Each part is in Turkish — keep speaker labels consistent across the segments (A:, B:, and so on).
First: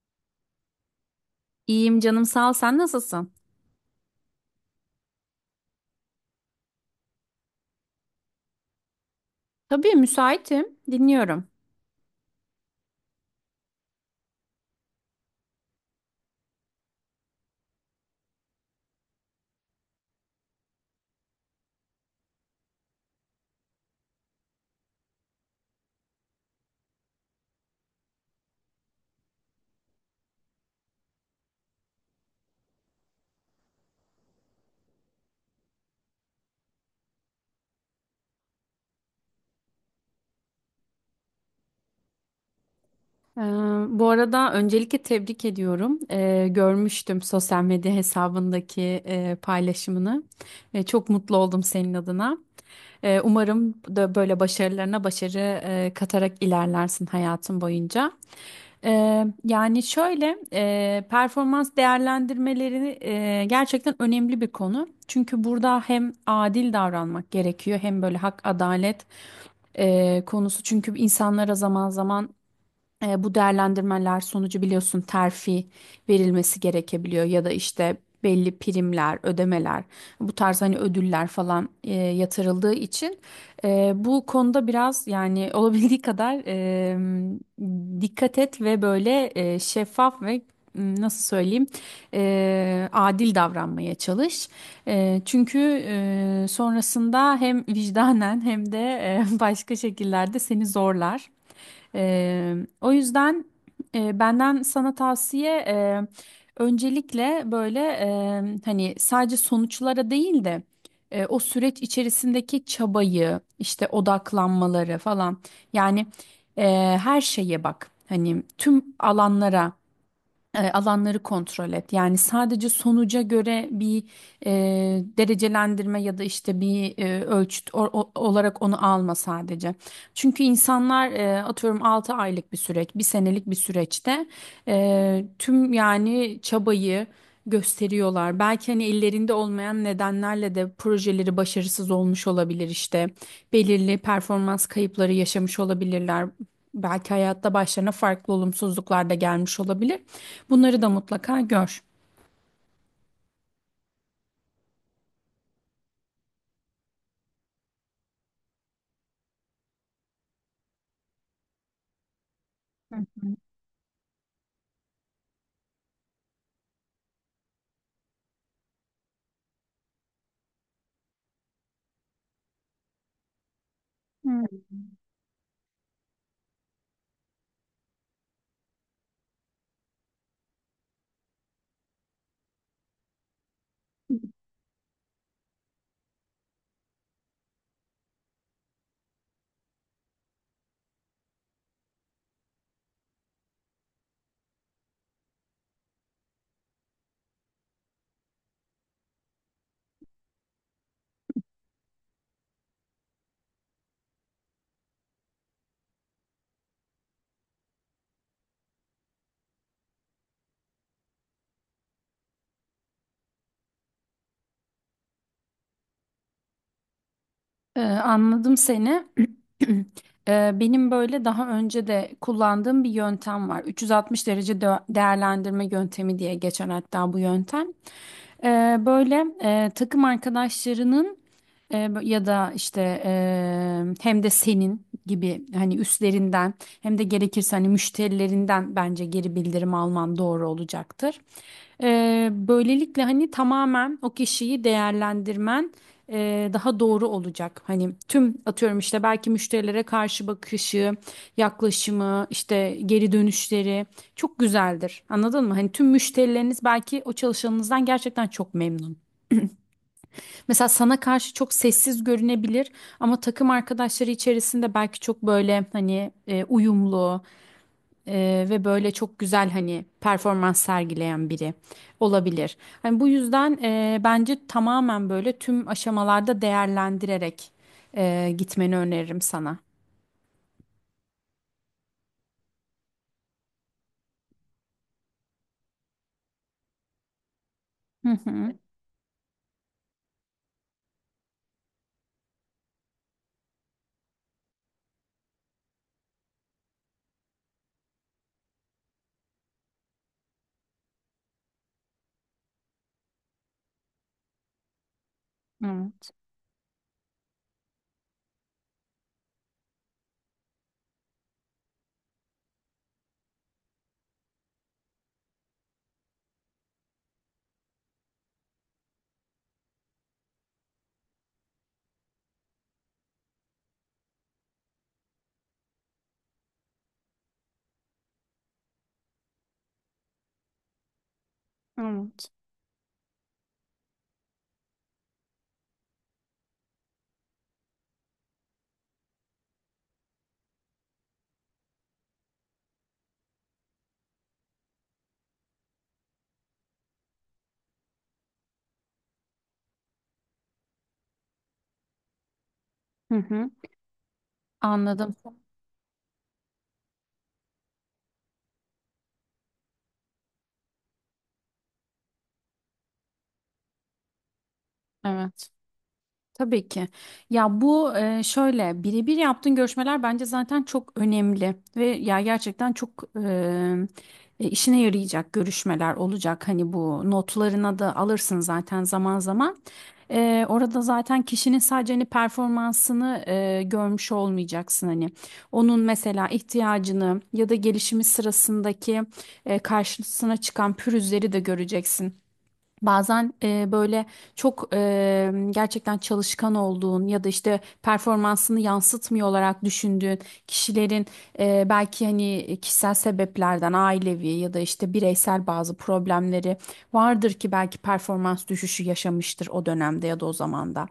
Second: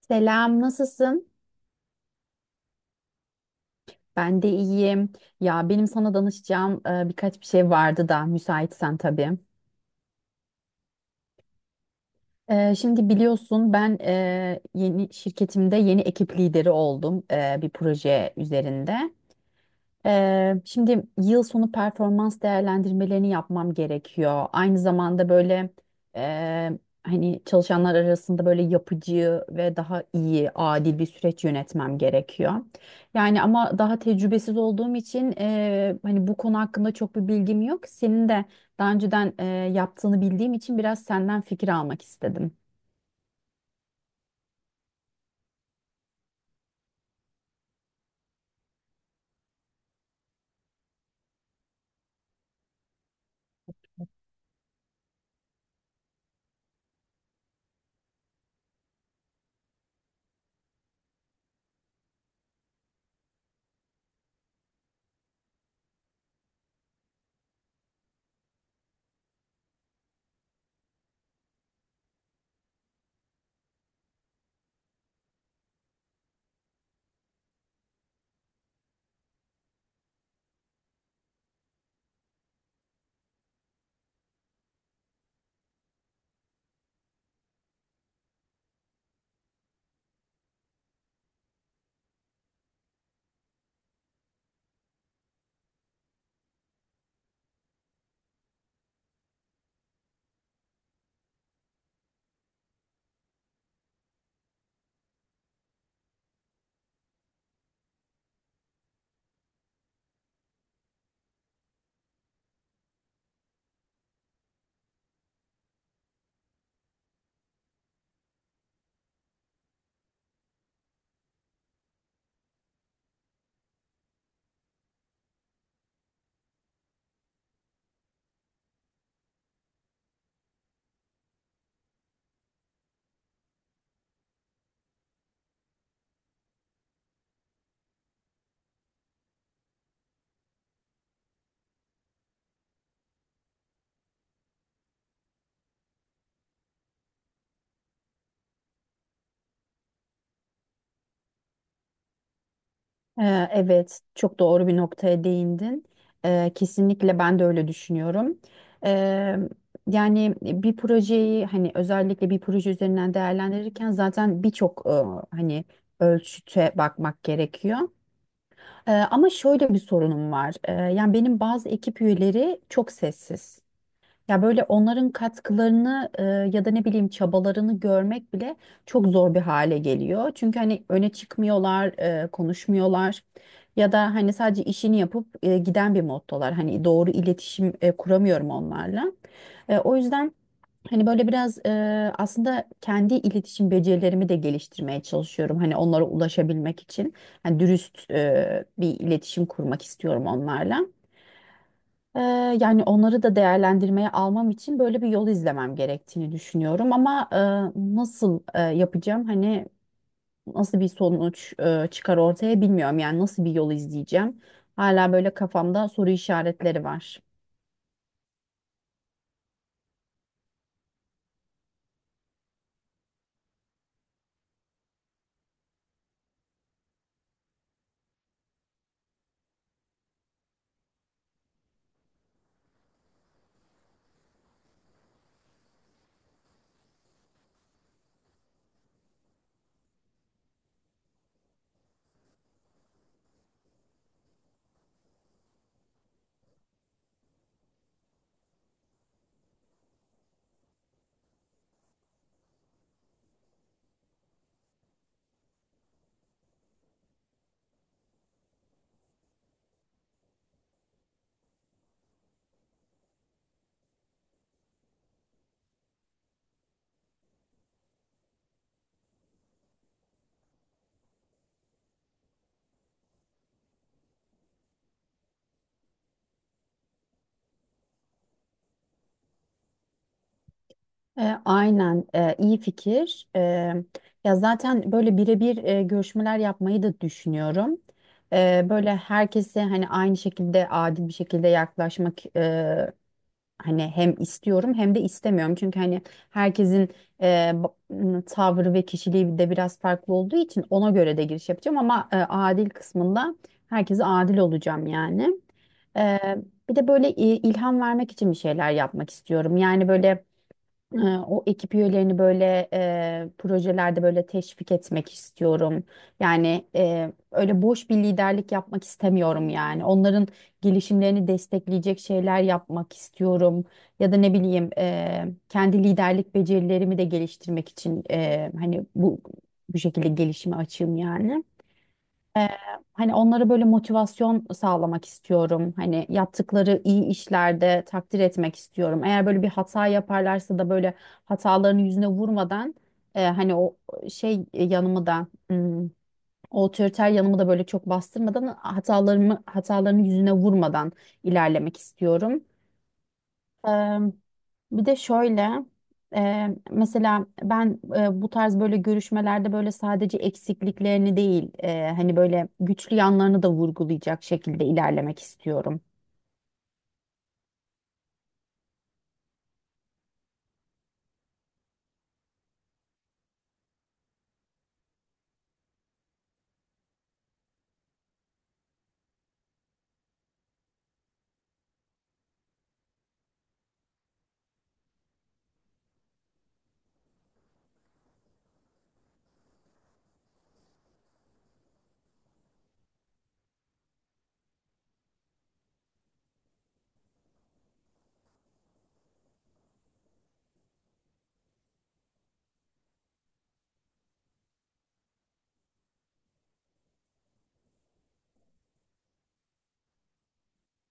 A: Selam, nasılsın?
B: İyiyim canım sağ ol. Sen nasılsın?
A: Ben de iyiyim. Ya benim sana danışacağım birkaç bir şey vardı da müsaitsen tabii.
B: Tabii müsaitim. Dinliyorum.
A: Şimdi biliyorsun ben yeni şirketimde yeni ekip lideri oldum bir proje üzerinde. Şimdi yıl sonu performans değerlendirmelerini yapmam gerekiyor. Aynı zamanda böyle e, hani çalışanlar arasında böyle yapıcı ve daha iyi, adil bir süreç yönetmem gerekiyor. Yani ama daha tecrübesiz olduğum için hani bu konu hakkında çok bir bilgim yok. Senin de daha önceden yaptığını bildiğim için biraz senden fikir almak istedim.
B: Ee, bu arada öncelikle tebrik ediyorum. Görmüştüm sosyal medya hesabındaki paylaşımını. Çok mutlu oldum senin adına. Umarım da böyle başarılarına başarı katarak ilerlersin hayatın boyunca. Yani şöyle performans değerlendirmeleri gerçekten önemli bir konu. Çünkü burada hem adil davranmak gerekiyor hem böyle hak adalet konusu. Çünkü insanlara zaman zaman bu değerlendirmeler sonucu biliyorsun terfi verilmesi gerekebiliyor ya da işte belli primler, ödemeler, bu tarz hani ödüller falan yatırıldığı için bu konuda biraz yani olabildiği kadar dikkat et ve böyle şeffaf ve nasıl söyleyeyim adil davranmaya çalış. Çünkü sonrasında hem vicdanen hem de başka şekillerde seni zorlar. Ee, o yüzden benden sana tavsiye öncelikle böyle hani sadece sonuçlara değil de o süreç içerisindeki çabayı işte odaklanmaları falan yani e, her şeye bak hani tüm alanlara alanları kontrol et. Yani sadece sonuca göre bir e, derecelendirme ya da işte bir ölçüt olarak onu alma sadece. Çünkü insanlar atıyorum 6 aylık bir süreç, bir senelik bir süreçte tüm yani çabayı gösteriyorlar. Belki hani ellerinde olmayan nedenlerle de projeleri başarısız olmuş olabilir işte. Belirli performans kayıpları yaşamış olabilirler. Belki hayatta başlarına farklı olumsuzluklar da gelmiş olabilir. Bunları da mutlaka gör.
A: Evet, çok doğru bir noktaya değindin. Kesinlikle ben de öyle düşünüyorum. Ee, Yani bir projeyi hani özellikle bir proje üzerinden değerlendirirken zaten birçok hani ölçüte bakmak gerekiyor. Ama şöyle bir sorunum var. Yani benim bazı ekip üyeleri çok sessiz. Ya böyle onların katkılarını ya da ne bileyim çabalarını görmek bile çok zor bir hale geliyor. Çünkü hani öne çıkmıyorlar, konuşmuyorlar ya da hani sadece işini yapıp giden bir moddalar. Hani doğru iletişim kuramıyorum onlarla. O yüzden hani böyle biraz aslında kendi iletişim becerilerimi de geliştirmeye çalışıyorum. Hani onlara ulaşabilmek için hani dürüst bir iletişim kurmak istiyorum onlarla. Ee, Yani onları da değerlendirmeye almam için böyle bir yol izlemem gerektiğini düşünüyorum ama nasıl yapacağım hani nasıl bir sonuç çıkar ortaya bilmiyorum yani nasıl bir yol izleyeceğim hala böyle kafamda soru işaretleri var.
B: Anladım seni. Benim böyle daha önce de kullandığım bir yöntem var. 360 derece değerlendirme yöntemi diye geçer hatta bu yöntem. Böyle takım arkadaşlarının ya da işte hem de senin gibi hani üstlerinden hem de gerekirse hani müşterilerinden bence geri bildirim alman doğru olacaktır. Böylelikle hani tamamen o kişiyi değerlendirmen daha doğru olacak. Hani tüm atıyorum işte belki müşterilere karşı bakışı, yaklaşımı, işte geri dönüşleri çok güzeldir. Anladın mı? Hani tüm müşterileriniz belki o çalışanınızdan gerçekten çok memnun. Mesela sana karşı çok sessiz görünebilir ama takım arkadaşları içerisinde belki çok böyle hani uyumlu ve böyle çok güzel hani performans sergileyen biri olabilir. Hani bu yüzden bence tamamen böyle tüm aşamalarda değerlendirerek gitmeni öneririm sana.
A: Aynen iyi fikir. Ya zaten böyle birebir görüşmeler yapmayı da düşünüyorum.
B: Hı hı.
A: Böyle herkese hani aynı şekilde adil bir şekilde yaklaşmak hani hem istiyorum hem de istemiyorum. Çünkü hani herkesin tavrı ve kişiliği de biraz farklı olduğu için ona göre de giriş yapacağım ama adil kısmında herkese adil olacağım yani.
B: Hı
A: E, Bir de böyle ilham vermek için bir şeyler yapmak istiyorum. Yani böyle ee, o ekip üyelerini böyle projelerde böyle teşvik etmek istiyorum. Yani öyle boş bir liderlik yapmak istemiyorum yani. Onların gelişimlerini destekleyecek şeyler yapmak istiyorum. Ya da ne bileyim kendi liderlik becerilerimi de geliştirmek için hani bu şekilde gelişime açığım yani. Ee, Hani onlara böyle motivasyon sağlamak istiyorum. Hani yaptıkları iyi işlerde takdir etmek istiyorum. Eğer böyle bir hata yaparlarsa da böyle hatalarını yüzüne vurmadan hani o yanımı da o otoriter yanımı da böyle çok bastırmadan hatalarını yüzüne vurmadan ilerlemek istiyorum.
B: hı.
A: Eee, Bir de
B: Anladım.
A: şöyle mesela ben bu tarz böyle görüşmelerde böyle sadece eksikliklerini değil hani böyle güçlü yanlarını da vurgulayacak şekilde ilerlemek
B: Evet.
A: istiyorum.
B: Tabii ki. Ya bu şöyle birebir yaptığın görüşmeler bence zaten çok önemli ve ya gerçekten çok işine yarayacak görüşmeler olacak. Hani bu notlarına da alırsın zaten zaman zaman. Orada zaten kişinin sadece hani performansını görmüş olmayacaksın hani. Onun mesela ihtiyacını ya da gelişimi sırasındaki karşısına çıkan pürüzleri de göreceksin. Bazen böyle çok gerçekten çalışkan olduğun ya da işte performansını yansıtmıyor olarak düşündüğün kişilerin belki hani kişisel sebeplerden ailevi ya da işte bireysel bazı problemleri vardır ki belki performans düşüşü yaşamıştır o dönemde ya da o zamanda.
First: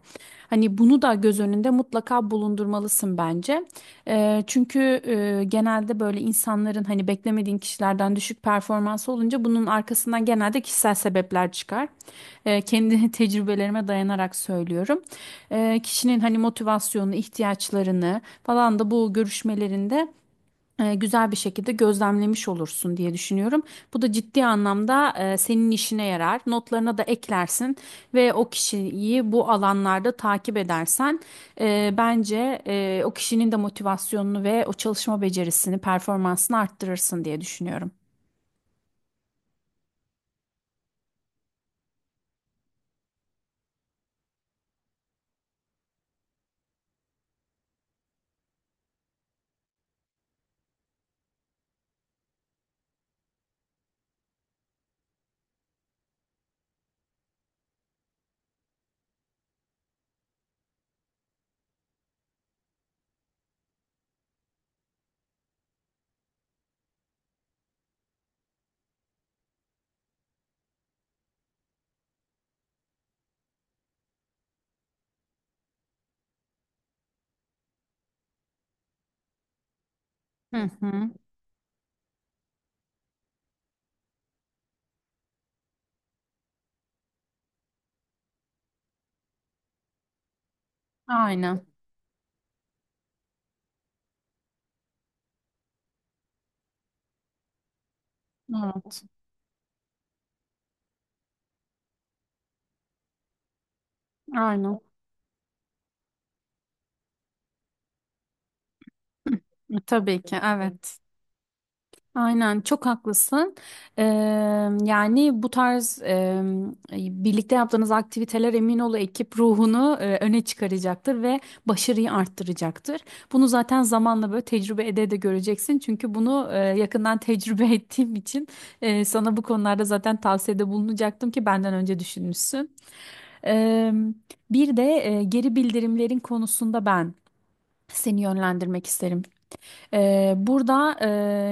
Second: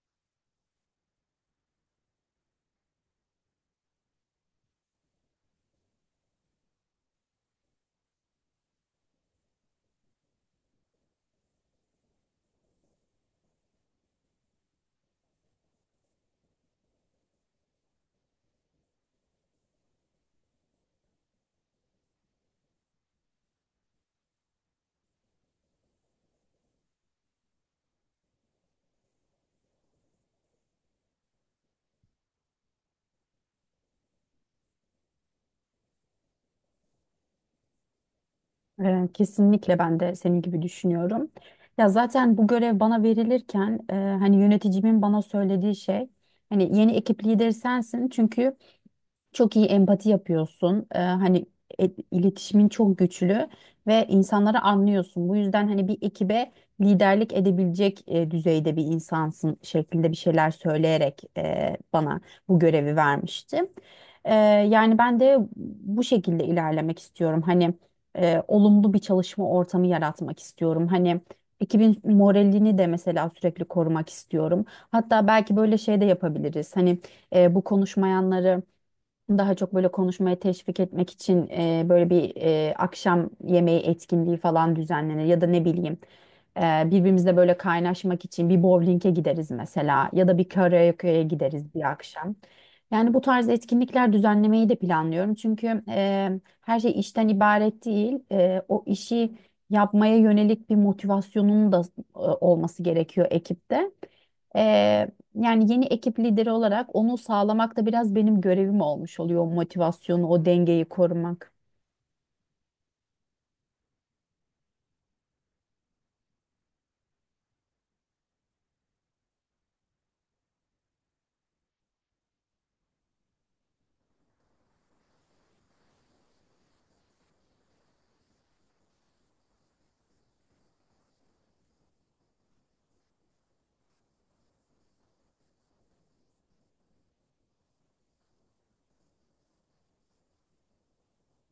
B: Hani bunu da göz önünde mutlaka bulundurmalısın bence. Çünkü genelde böyle insanların hani beklemediğin kişilerden düşük performansı olunca bunun arkasından genelde kişisel sebepler çıkar. Kendi tecrübelerime dayanarak söylüyorum. Kişinin hani motivasyonu, ihtiyaçlarını falan da bu görüşmelerinde güzel bir şekilde gözlemlemiş olursun diye düşünüyorum. Bu da ciddi anlamda senin işine yarar. Notlarına da eklersin ve o kişiyi bu alanlarda takip edersen bence o kişinin de motivasyonunu ve o çalışma becerisini, performansını arttırırsın diye düşünüyorum.
A: Kesinlikle ben de senin gibi düşünüyorum. Ya zaten bu görev bana verilirken hani yöneticimin bana söylediği şey hani yeni ekip lideri sensin çünkü çok iyi empati yapıyorsun. Hani iletişimin çok güçlü ve insanları anlıyorsun. Bu yüzden hani bir ekibe liderlik edebilecek düzeyde bir insansın şeklinde bir şeyler söyleyerek bana bu görevi vermişti. Ee, Yani ben de bu şekilde ilerlemek istiyorum. Hani olumlu bir çalışma ortamı yaratmak istiyorum. Hani ekibin moralini de mesela sürekli korumak istiyorum. Hatta belki böyle şey de yapabiliriz. Hani bu konuşmayanları daha çok böyle konuşmaya
B: Hı
A: teşvik
B: hı.
A: etmek için böyle bir akşam yemeği etkinliği falan düzenlenir ya da ne bileyim birbirimizle böyle kaynaşmak için bir bowling'e gideriz mesela ya da bir karaoke'ye
B: Aynen.
A: gideriz bir akşam. Yani bu tarz etkinlikler düzenlemeyi de planlıyorum. Çünkü her şey işten ibaret değil. O
B: Evet.
A: işi yapmaya yönelik bir motivasyonun da olması gerekiyor ekipte.
B: Aynen.
A: E, Yani yeni ekip lideri olarak onu sağlamak da biraz benim görevim olmuş oluyor. O
B: Tabii
A: motivasyonu,
B: ki.
A: o dengeyi
B: Evet.
A: korumak.
B: Aynen çok haklısın. Eee, yani bu tarz birlikte yaptığınız aktiviteler emin ol ekip ruhunu öne çıkaracaktır ve başarıyı arttıracaktır. Bunu zaten zamanla böyle tecrübe ede de göreceksin. Çünkü bunu yakından tecrübe ettiğim için sana bu konularda zaten tavsiyede bulunacaktım ki benden önce düşünmüşsün. Eee, bir de geri bildirimlerin konusunda ben seni yönlendirmek isterim. Burada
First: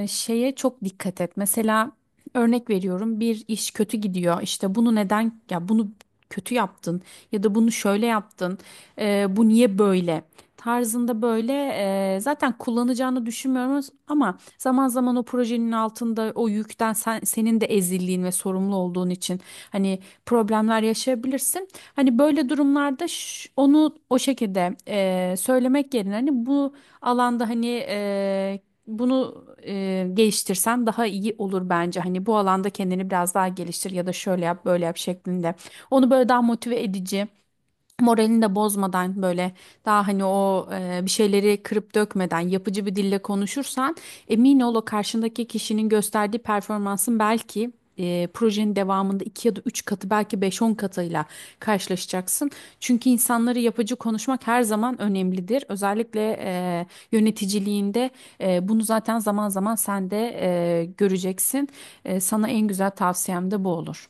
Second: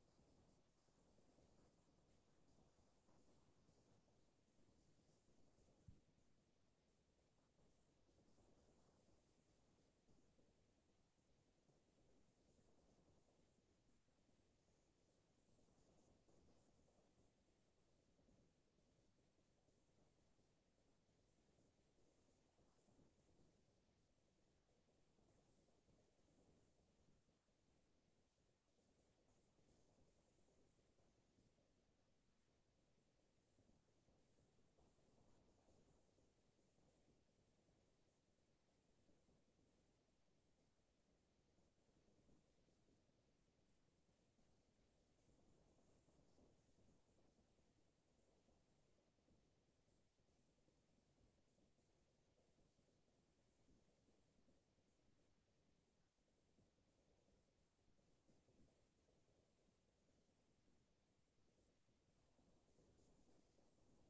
B: şeye çok dikkat et. Mesela örnek veriyorum bir iş kötü gidiyor. İşte bunu neden ya bunu kötü yaptın ya da bunu şöyle yaptın. Bu niye böyle? Tarzında böyle zaten kullanacağını düşünmüyoruz ama zaman zaman o projenin altında o yükten senin de ezildiğin ve sorumlu olduğun için hani problemler yaşayabilirsin. Hani böyle durumlarda onu o şekilde söylemek yerine hani bu alanda hani bunu geliştirsen daha iyi olur bence. Hani bu alanda kendini biraz daha geliştir ya da şöyle yap böyle yap şeklinde. Onu böyle daha motive edici moralini de bozmadan böyle daha hani o bir şeyleri kırıp dökmeden yapıcı bir dille konuşursan emin ol o karşındaki kişinin gösterdiği performansın belki projenin devamında 2 ya da 3 katı belki beş on katıyla karşılaşacaksın. Çünkü insanları yapıcı konuşmak her zaman önemlidir. Özellikle yöneticiliğinde bunu zaten zaman zaman sen de göreceksin. Sana en güzel tavsiyem de bu olur.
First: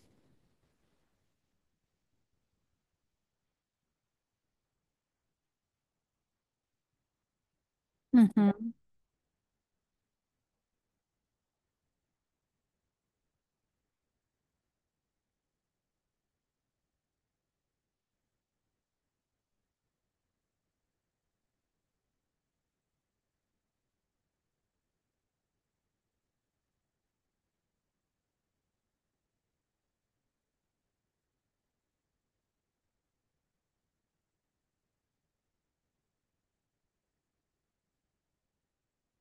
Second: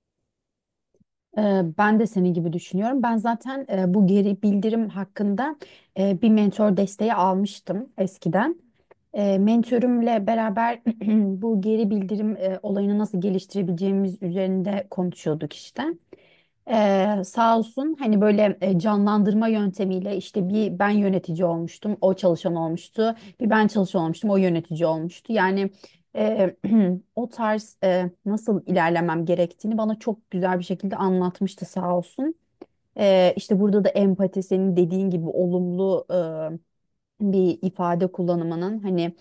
A: Ben de senin gibi düşünüyorum. Ben zaten bu geri bildirim hakkında bir mentor desteği almıştım
B: Hı hı.
A: eskiden. Mentörümle beraber bu geri bildirim olayını nasıl geliştirebileceğimiz üzerinde konuşuyorduk işte. Sağ olsun hani böyle canlandırma yöntemiyle işte bir ben yönetici olmuştum o çalışan olmuştu bir ben çalışan olmuştum o yönetici olmuştu yani e, o tarz nasıl ilerlemem gerektiğini bana çok güzel bir şekilde anlatmıştı sağ olsun. İşte burada da empati senin dediğin gibi olumlu bir ifade kullanımının hani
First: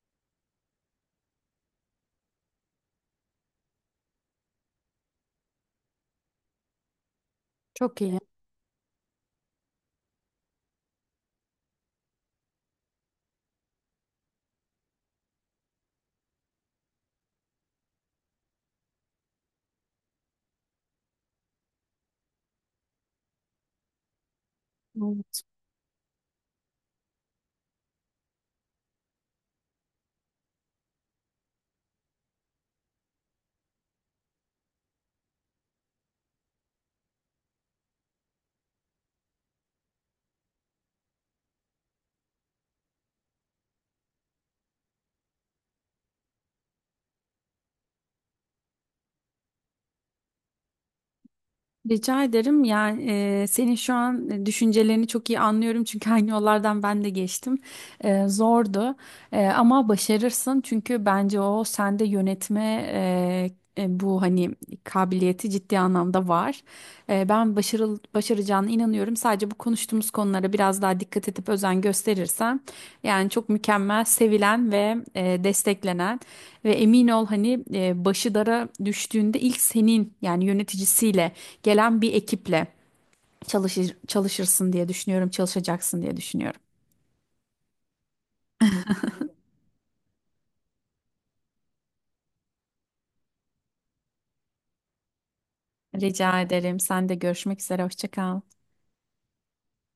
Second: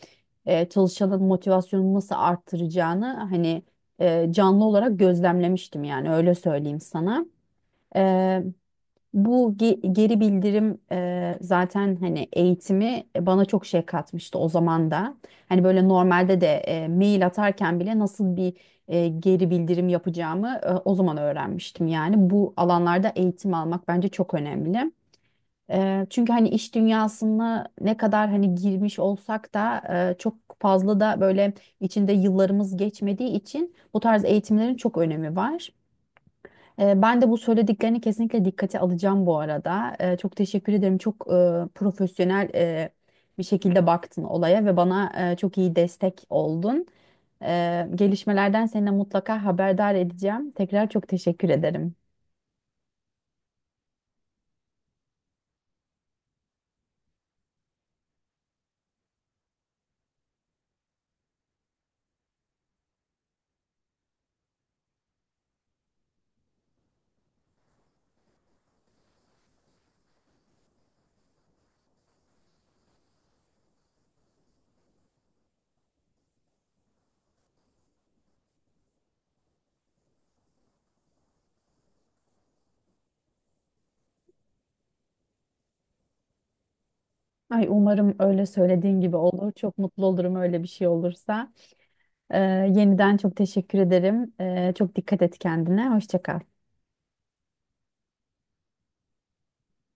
A: çalışanın motivasyonunu nasıl arttıracağını hani canlı olarak gözlemlemiştim yani öyle söyleyeyim sana.
B: Çok iyi.
A: Eee, Bu geri bildirim zaten hani eğitimi bana çok şey katmıştı o zaman da. Hani böyle normalde de mail atarken bile nasıl bir geri bildirim yapacağımı o zaman öğrenmiştim. Yani bu alanlarda eğitim almak bence çok önemli. Çünkü hani iş dünyasına ne kadar hani girmiş olsak da çok fazla da böyle içinde yıllarımız geçmediği için bu tarz eğitimlerin çok önemi var. Ben de bu söylediklerini kesinlikle dikkate alacağım bu arada. Çok teşekkür ederim. Çok profesyonel bir şekilde baktın olaya ve bana çok iyi destek oldun. Gelişmelerden seninle mutlaka haberdar edeceğim. Tekrar çok teşekkür ederim.
B: Rica ederim. Yani senin şu an düşüncelerini çok iyi anlıyorum çünkü aynı yollardan ben de geçtim. Zordu ama başarırsın çünkü bence o sende yönetme bu hani kabiliyeti ciddi anlamda var. Ben başaracağına inanıyorum. Sadece bu konuştuğumuz konulara biraz daha dikkat edip özen gösterirsen yani çok mükemmel, sevilen ve desteklenen. Ve emin ol hani başı dara düştüğünde ilk senin yani yöneticisiyle gelen bir ekiple çalışırsın diye düşünüyorum, çalışacaksın diye düşünüyorum.
A: Ay umarım öyle söylediğin gibi olur. Çok mutlu olurum öyle bir şey olursa. Ee, Yeniden çok teşekkür ederim. Çok dikkat et kendine. Hoşça kal.
B: Rica ederim. Sen de görüşmek üzere. Hoşça kal.